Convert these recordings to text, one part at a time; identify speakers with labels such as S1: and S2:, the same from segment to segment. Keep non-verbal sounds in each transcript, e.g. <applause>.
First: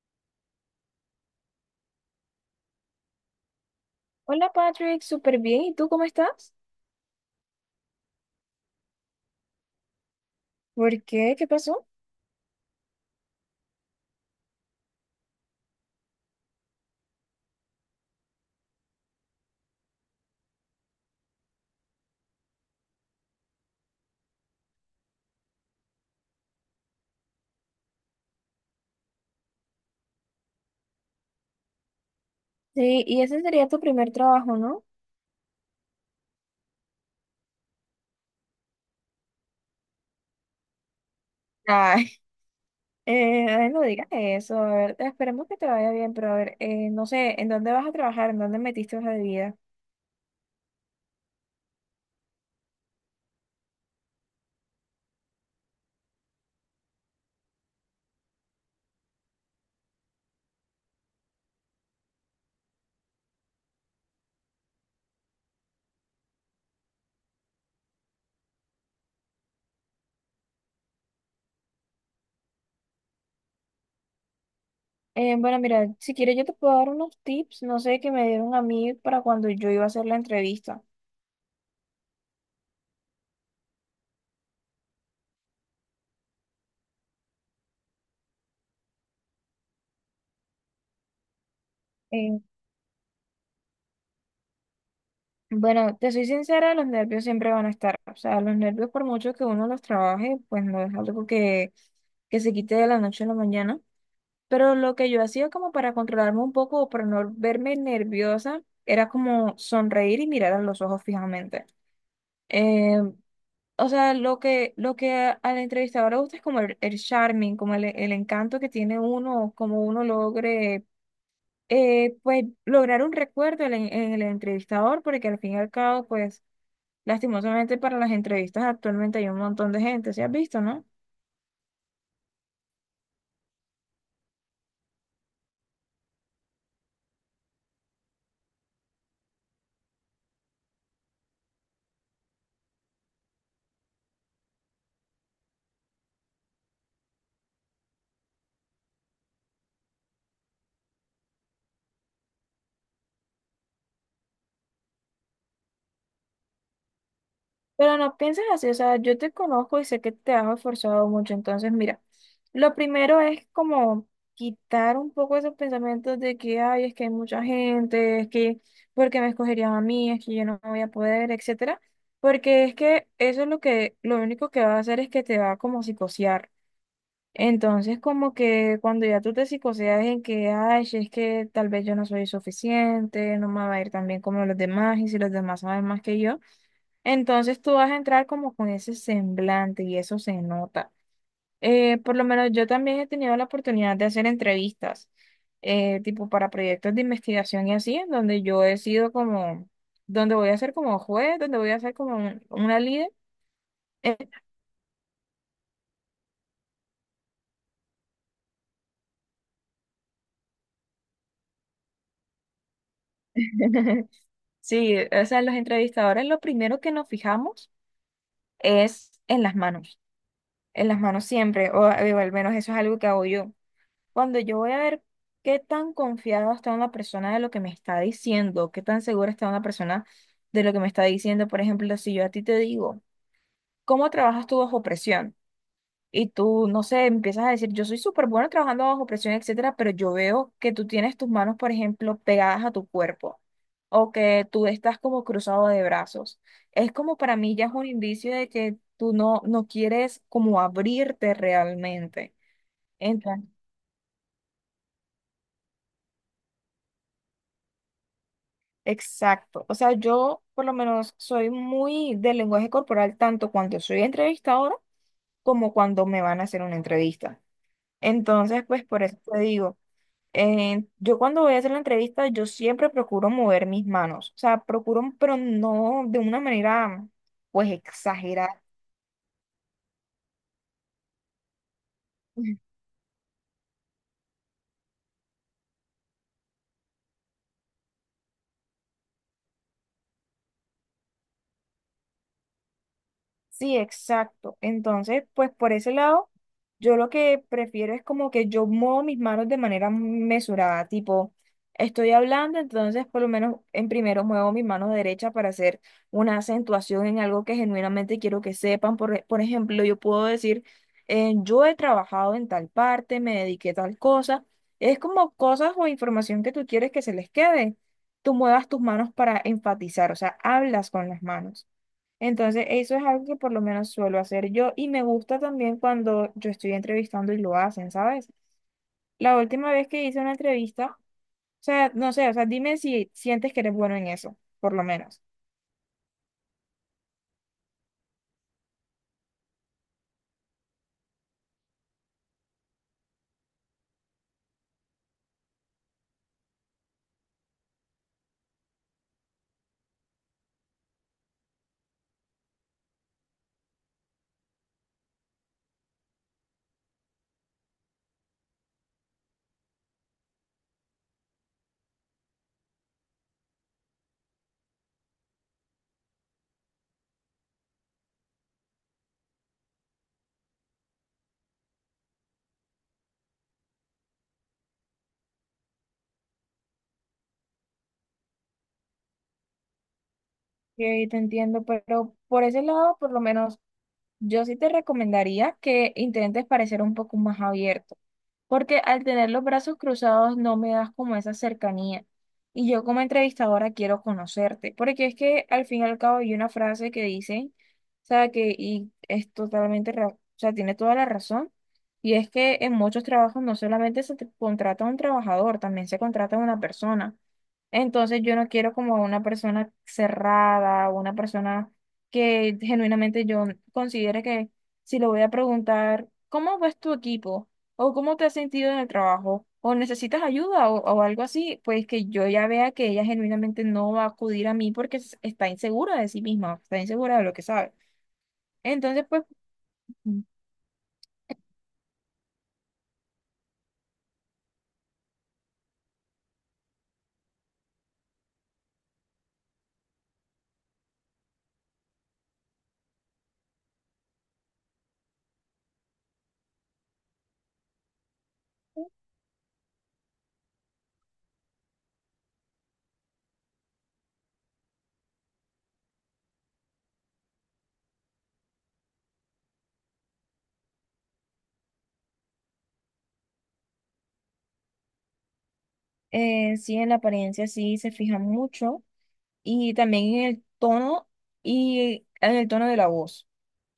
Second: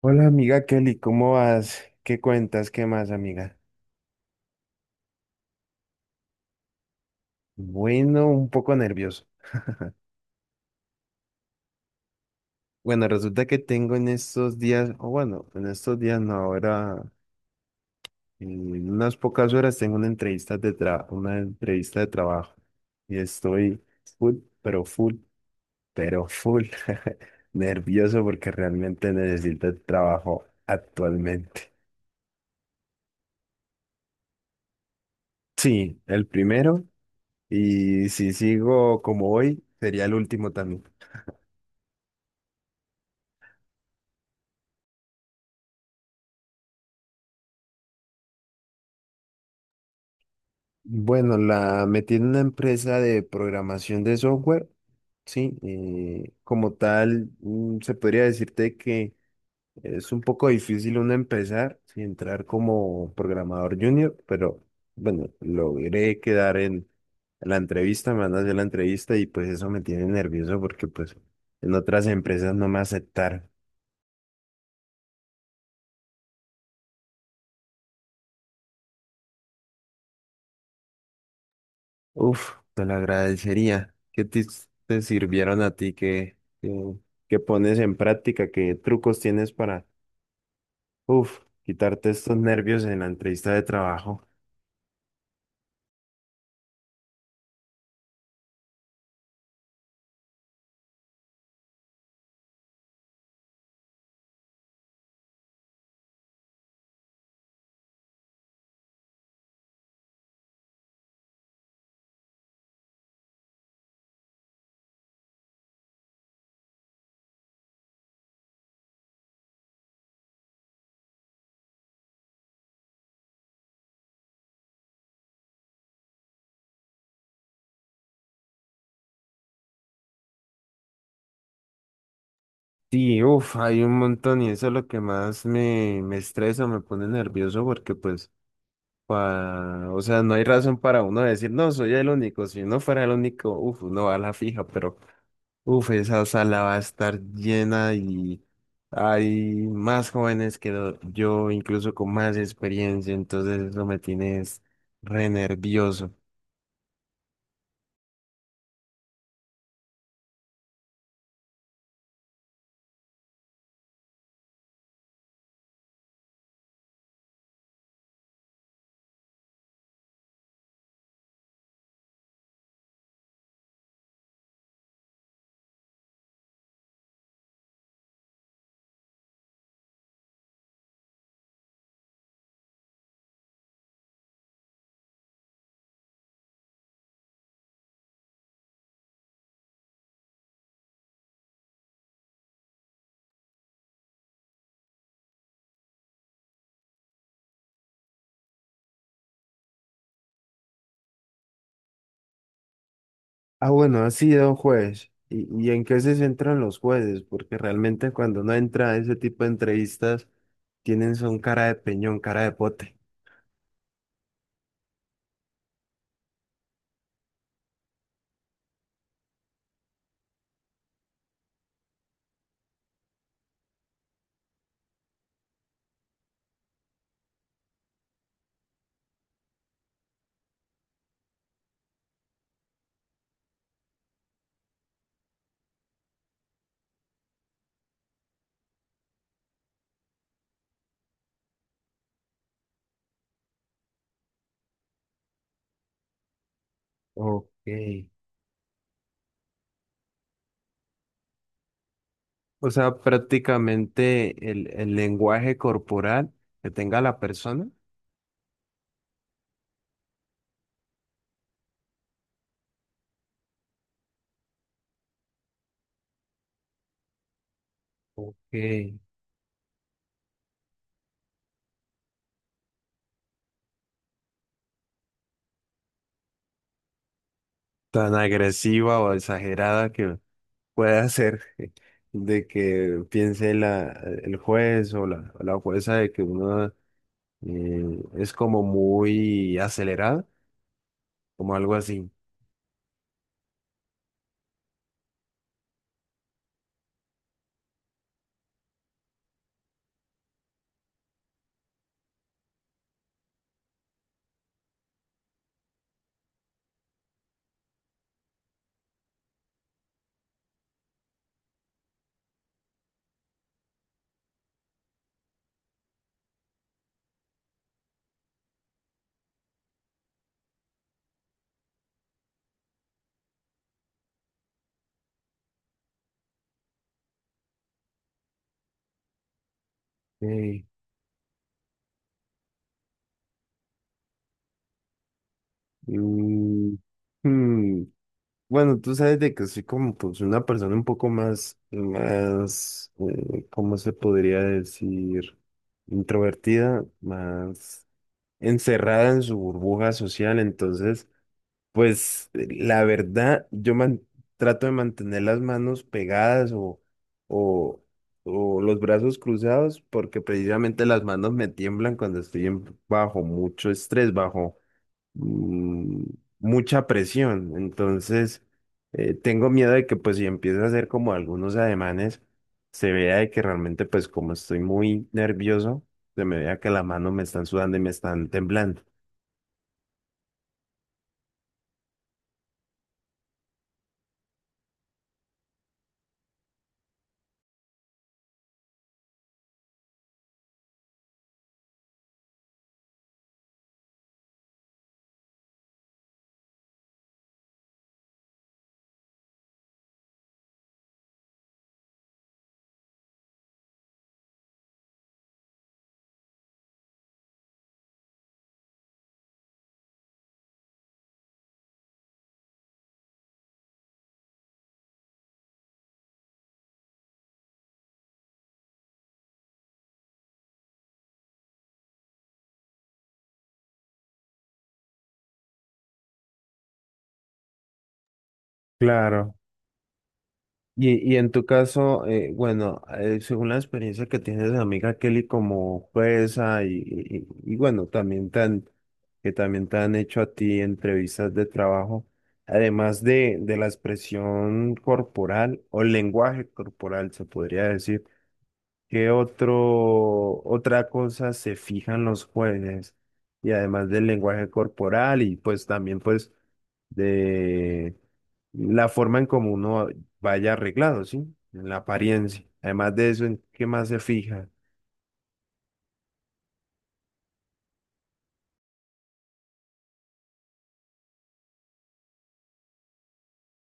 S1: Hola amiga Kelly, ¿cómo vas? ¿Qué cuentas? ¿Qué más, amiga?
S2: Hola Patrick, súper bien. ¿Y tú cómo estás?
S1: Bueno, un poco nervioso.
S2: ¿Por qué? ¿Qué pasó?
S1: Bueno, resulta que tengo en estos días, o bueno, en estos días no, ahora en unas pocas horas tengo una una entrevista de trabajo y estoy full, pero full, pero full <laughs> nervioso porque realmente necesito el trabajo actualmente.
S2: Sí, y ese sería tu primer trabajo, ¿no?
S1: Sí, el primero, y si sigo como hoy, sería el último también.
S2: Ay, <laughs> Ay, no digas eso. A ver, esperemos que te vaya bien, pero a ver, no sé, ¿en dónde vas a trabajar? ¿En dónde metiste hoja de vida?
S1: Bueno, la metí en una empresa de programación de software, sí, como tal, se podría decirte que es un poco difícil uno empezar, sí, entrar como programador junior, pero bueno, logré quedar en la entrevista, me van a hacer la entrevista y pues eso me tiene nervioso porque pues en otras empresas no me aceptaron.
S2: Bueno, mira, si quieres yo te puedo dar unos tips, no sé, que me dieron a mí para cuando yo iba a hacer la entrevista.
S1: Uf, te lo agradecería. ¿Qué tips te sirvieron a ti? ¿Qué pones en práctica? ¿Qué trucos tienes para, uf, quitarte estos
S2: Eh,
S1: nervios en la entrevista de trabajo?
S2: bueno, te soy sincera, los nervios siempre van a estar. O sea, los nervios por mucho que uno los trabaje, pues no es algo que se quite de la noche a la mañana. Pero lo que yo hacía como para controlarme un poco o para no verme nerviosa era como sonreír y mirar a los ojos fijamente. Eh, o sea, lo que al entrevistador le gusta es como el charming, como el encanto que tiene uno, como uno logre, lograr un recuerdo en el entrevistador, porque al fin y al cabo, pues, lastimosamente para las entrevistas actualmente hay un montón de gente, ¿se has visto, no?
S1: Sí, uf, hay un montón y eso es lo que más me estresa, me pone nervioso porque pues, o sea, no hay razón para uno decir, no, soy el único. Si uno fuera el único, uf, uno va a la fija, pero uf, esa sala va a estar llena y hay más jóvenes que yo, incluso con más experiencia, entonces eso me tiene es re nervioso.
S2: Pero no pienses así, o sea, yo te conozco y sé que te has esforzado mucho, entonces mira, lo primero es como quitar un poco esos pensamientos de que, ay, es que hay mucha gente, ¿porque me escogerían a mí? Es que yo no voy a poder, etcétera, porque es que eso es lo que, lo único que va a hacer es que te va a como a psicosear. Entonces, como que cuando ya tú te psicoseas en que, ay, si es que tal vez yo no soy suficiente, no me va a ir tan bien como los demás, y si los demás saben más que yo. Entonces tú vas a entrar como con ese semblante y eso se nota. Por lo menos yo también he tenido la oportunidad de hacer entrevistas, tipo para proyectos de investigación y así, en donde yo he sido como, donde voy a ser como juez, donde voy a ser como una líder.
S1: Ah, bueno, ha sido un juez. ¿Y en qué se centran los jueces? Porque realmente cuando uno entra a ese tipo de entrevistas, tienen son cara de peñón, cara de pote.
S2: <laughs> Sí, o sea, los entrevistadores lo primero que nos fijamos es en las manos siempre, o al menos eso es algo que hago yo. Cuando yo voy a ver qué tan confiado está una persona de lo que me está diciendo, qué tan segura está una persona de lo que me está diciendo, por ejemplo, si yo a ti te digo, ¿cómo trabajas tú bajo presión? Y tú, no sé, empiezas a decir, yo soy súper bueno trabajando bajo presión, etcétera, pero yo veo que tú tienes tus manos, por ejemplo, pegadas a tu cuerpo o que tú estás como cruzado de brazos. Es como para mí ya
S1: Ok.
S2: es un indicio de que tú no, no quieres como abrirte realmente.
S1: O sea, prácticamente el lenguaje corporal que tenga la persona.
S2: Exacto. O sea, yo por lo menos soy muy del lenguaje corporal tanto cuando soy entrevistadora como cuando me van a hacer una entrevista.
S1: Ok.
S2: Entonces, pues por eso te digo, yo cuando voy a hacer la entrevista, yo siempre procuro mover mis manos. O sea, procuro, pero no de una manera pues
S1: Tan
S2: exagerada.
S1: agresiva o exagerada que puede hacer <laughs> de
S2: <laughs>
S1: que piense el juez o la jueza de que uno es como muy acelerada, como algo así.
S2: Sí, exacto. Entonces, pues por ese lado, yo lo que prefiero es como que yo muevo mis manos de manera mesurada, tipo, estoy hablando, entonces por lo menos en primero muevo mis manos derecha para hacer una acentuación en algo que genuinamente quiero que sepan. Por, por ejemplo, yo puedo decir, yo he trabajado en tal parte, me dediqué a tal cosa. Es como cosas o información que tú quieres que se les quede. Tú muevas tus manos para enfatizar, o sea, hablas con las manos. Entonces, eso es algo que por lo menos suelo hacer yo y me gusta también cuando yo estoy entrevistando y lo hacen, ¿sabes? La última vez que hice una
S1: Eh,
S2: entrevista, o sea, no sé, o sea, dime si sientes que eres bueno en eso, por lo menos.
S1: mm, hmm, Bueno, tú sabes de que soy como pues una persona un poco más, ¿cómo se podría decir? Introvertida, más encerrada en su burbuja social, entonces... Pues la verdad, trato de mantener las manos pegadas o, o los brazos cruzados porque precisamente las manos me tiemblan cuando bajo mucho estrés, bajo mm, mucha presión. Entonces, tengo miedo de que pues si empiezo a hacer como algunos ademanes, se vea de que realmente pues como estoy muy nervioso, se me vea que las manos me están sudando y me están temblando.
S2: Que te entiendo, pero por ese lado, por lo menos yo sí te recomendaría que intentes parecer un poco más abierto, porque al tener los brazos cruzados no me das como esa cercanía. Y yo como entrevistadora quiero conocerte, porque es que al fin y al cabo hay una frase que dice, o sea, que y es totalmente, o sea, tiene toda la razón, y es que en muchos trabajos no solamente se te contrata a un trabajador, también se contrata a una persona. Entonces yo no quiero como una persona cerrada, una persona que genuinamente yo considere que si le voy a preguntar, ¿cómo ves tu equipo? ¿O cómo te has sentido en el trabajo? ¿O necesitas ayuda o algo así? Pues que yo ya vea que ella genuinamente no va a acudir a mí porque está insegura de sí misma, está insegura de lo que sabe. Entonces, pues,
S1: Claro.
S2: mm,
S1: Y en tu caso, bueno, según la experiencia que tienes de amiga Kelly como jueza bueno, que también te han hecho a ti entrevistas de trabajo, además de la expresión corporal o lenguaje corporal, se podría decir, otra cosa se fijan los jueces? Y además del lenguaje corporal y pues también pues de la forma en cómo uno vaya arreglado, ¿sí? En la apariencia. Además de eso, ¿en qué más se fija? <laughs>
S2: sí, en la apariencia sí se fija mucho. Y también en el tono y en el tono de la voz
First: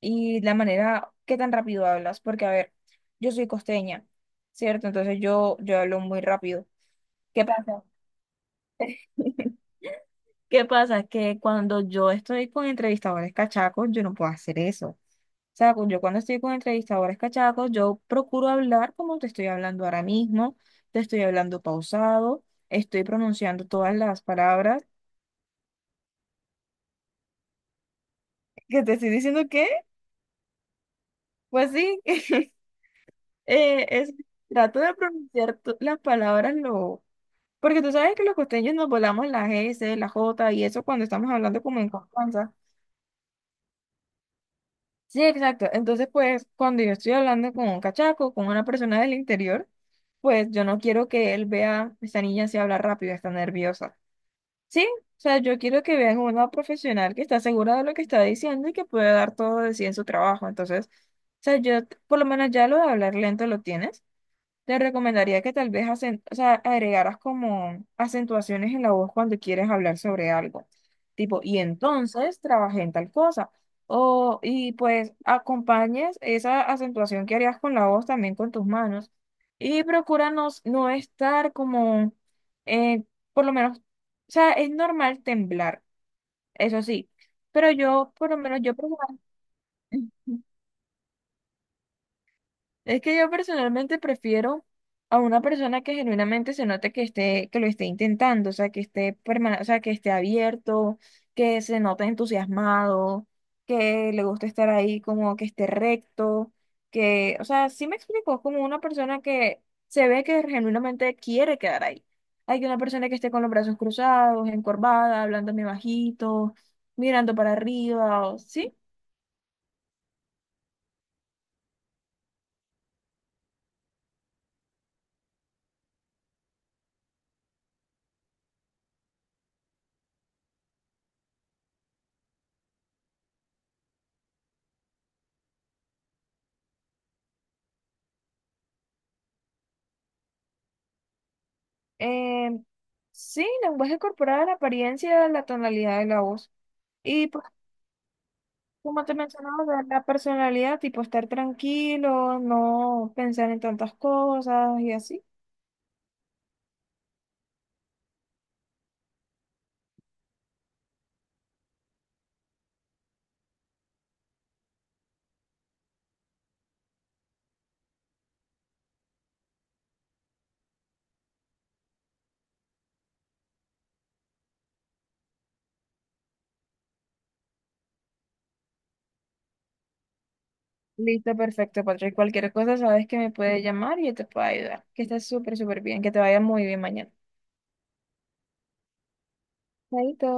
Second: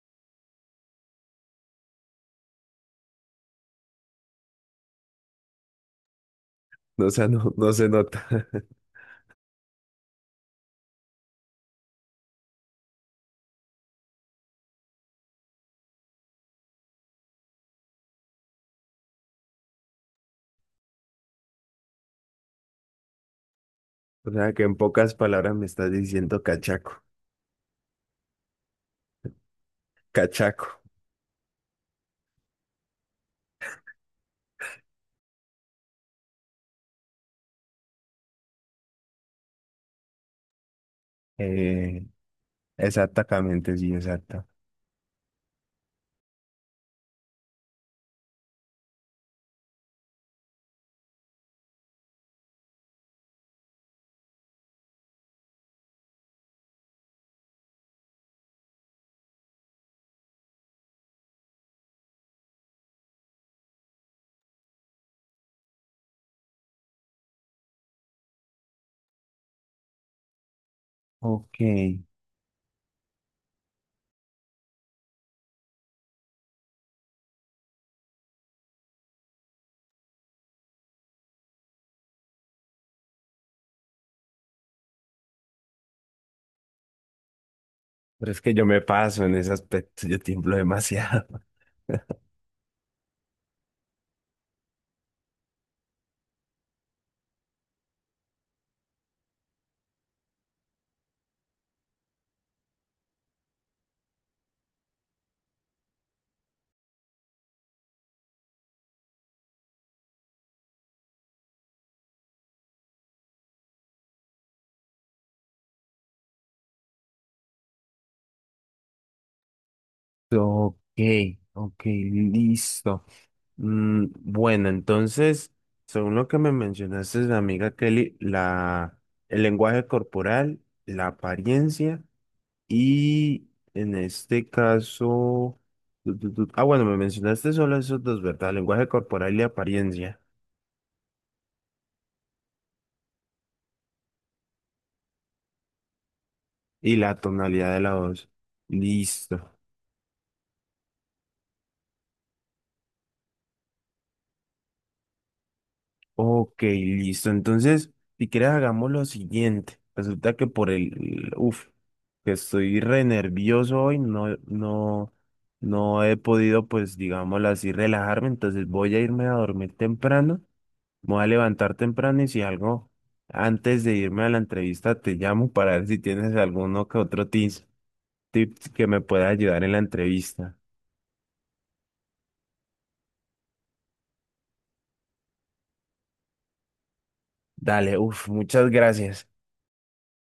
S2: y la manera que tan rápido hablas, porque a ver, yo soy costeña, ¿cierto? Entonces yo hablo muy rápido.
S1: No, o sea,
S2: ¿Qué
S1: no, no
S2: pasa?
S1: se nota. <laughs>
S2: <laughs> ¿Qué pasa? Que cuando yo estoy con entrevistadores cachacos, yo no puedo hacer eso. O sea, yo cuando estoy con entrevistadores cachacos, yo procuro hablar como te estoy hablando ahora mismo, te estoy hablando pausado, estoy pronunciando todas las
S1: O sea, que en
S2: palabras.
S1: pocas palabras me estás diciendo cachaco.
S2: <laughs> Que te estoy diciendo que,
S1: Cachaco.
S2: pues sí. <laughs> Eh, es, Trato de pronunciar las palabras lo... Porque tú sabes que los costeños nos volamos las S, la J y eso cuando estamos hablando como en
S1: Eh,
S2: confianza.
S1: exactamente, sí, exacto.
S2: Sí, exacto. Entonces, pues, cuando yo estoy hablando con un cachaco, con una persona del interior, pues yo no quiero que él vea, esta niña se habla rápido, está nerviosa. Sí, o sea, yo quiero que vean una profesional que está segura de lo que está diciendo y que puede dar todo de sí en su trabajo. Entonces, o sea, yo por lo menos ya lo de hablar lento lo tienes. Te recomendaría que tal vez o sea, agregaras como acentuaciones en la voz cuando quieres hablar sobre algo. Tipo, y
S1: Ok.
S2: entonces trabajé en tal cosa. O, y pues acompañes esa acentuación que harías con la voz también con tus manos. Y procura no, no estar como, eh, o sea, es normal temblar, eso sí. Pero yo, por
S1: Pero
S2: lo
S1: es que
S2: menos,
S1: yo
S2: yo
S1: me
S2: procuro.
S1: paso en ese aspecto, <laughs> yo
S2: <laughs>
S1: tiemblo demasiado. <laughs>
S2: Es que yo personalmente prefiero a una persona que genuinamente se note que esté, que lo esté intentando, o sea, que esté o sea, que esté abierto, que se note entusiasmado, que le guste estar ahí, como que esté recto, que, o sea, sí me explico, como una persona que se ve que genuinamente quiere quedar ahí. Hay que una persona que esté con los brazos cruzados, encorvada, hablando muy bajito, mirando para arriba, o- ¿sí?
S1: Ok, ok, listo. Mm, bueno, entonces, según lo que me mencionaste, amiga Kelly, el lenguaje corporal, la apariencia y en este caso, ah, bueno, me mencionaste solo esos dos, ¿verdad? Lenguaje corporal y apariencia
S2: Em, sí, lenguaje corporal, apariencia, la tonalidad de la voz.
S1: y la
S2: Y pues,
S1: tonalidad de la voz.
S2: como te
S1: Listo.
S2: mencionaba, la personalidad, tipo estar tranquilo, no pensar en tantas cosas y así.
S1: Ok, listo. Entonces, si quieres, hagamos lo siguiente. Resulta que por el, uf, que estoy re nervioso hoy, no he podido, pues, digámoslo así, relajarme. Entonces voy a irme a dormir temprano, me voy a levantar temprano y si algo, antes de irme a la entrevista, te llamo para ver si tienes alguno que otro tips, tips que me pueda ayudar en la entrevista.
S2: Listo, perfecto, Patrick. Cualquier cosa sabes que me puedes llamar y yo te puedo ayudar. Que estés súper, súper bien, que te vaya muy bien mañana.
S1: Dale, uf, muchas gracias.
S2: Chaito.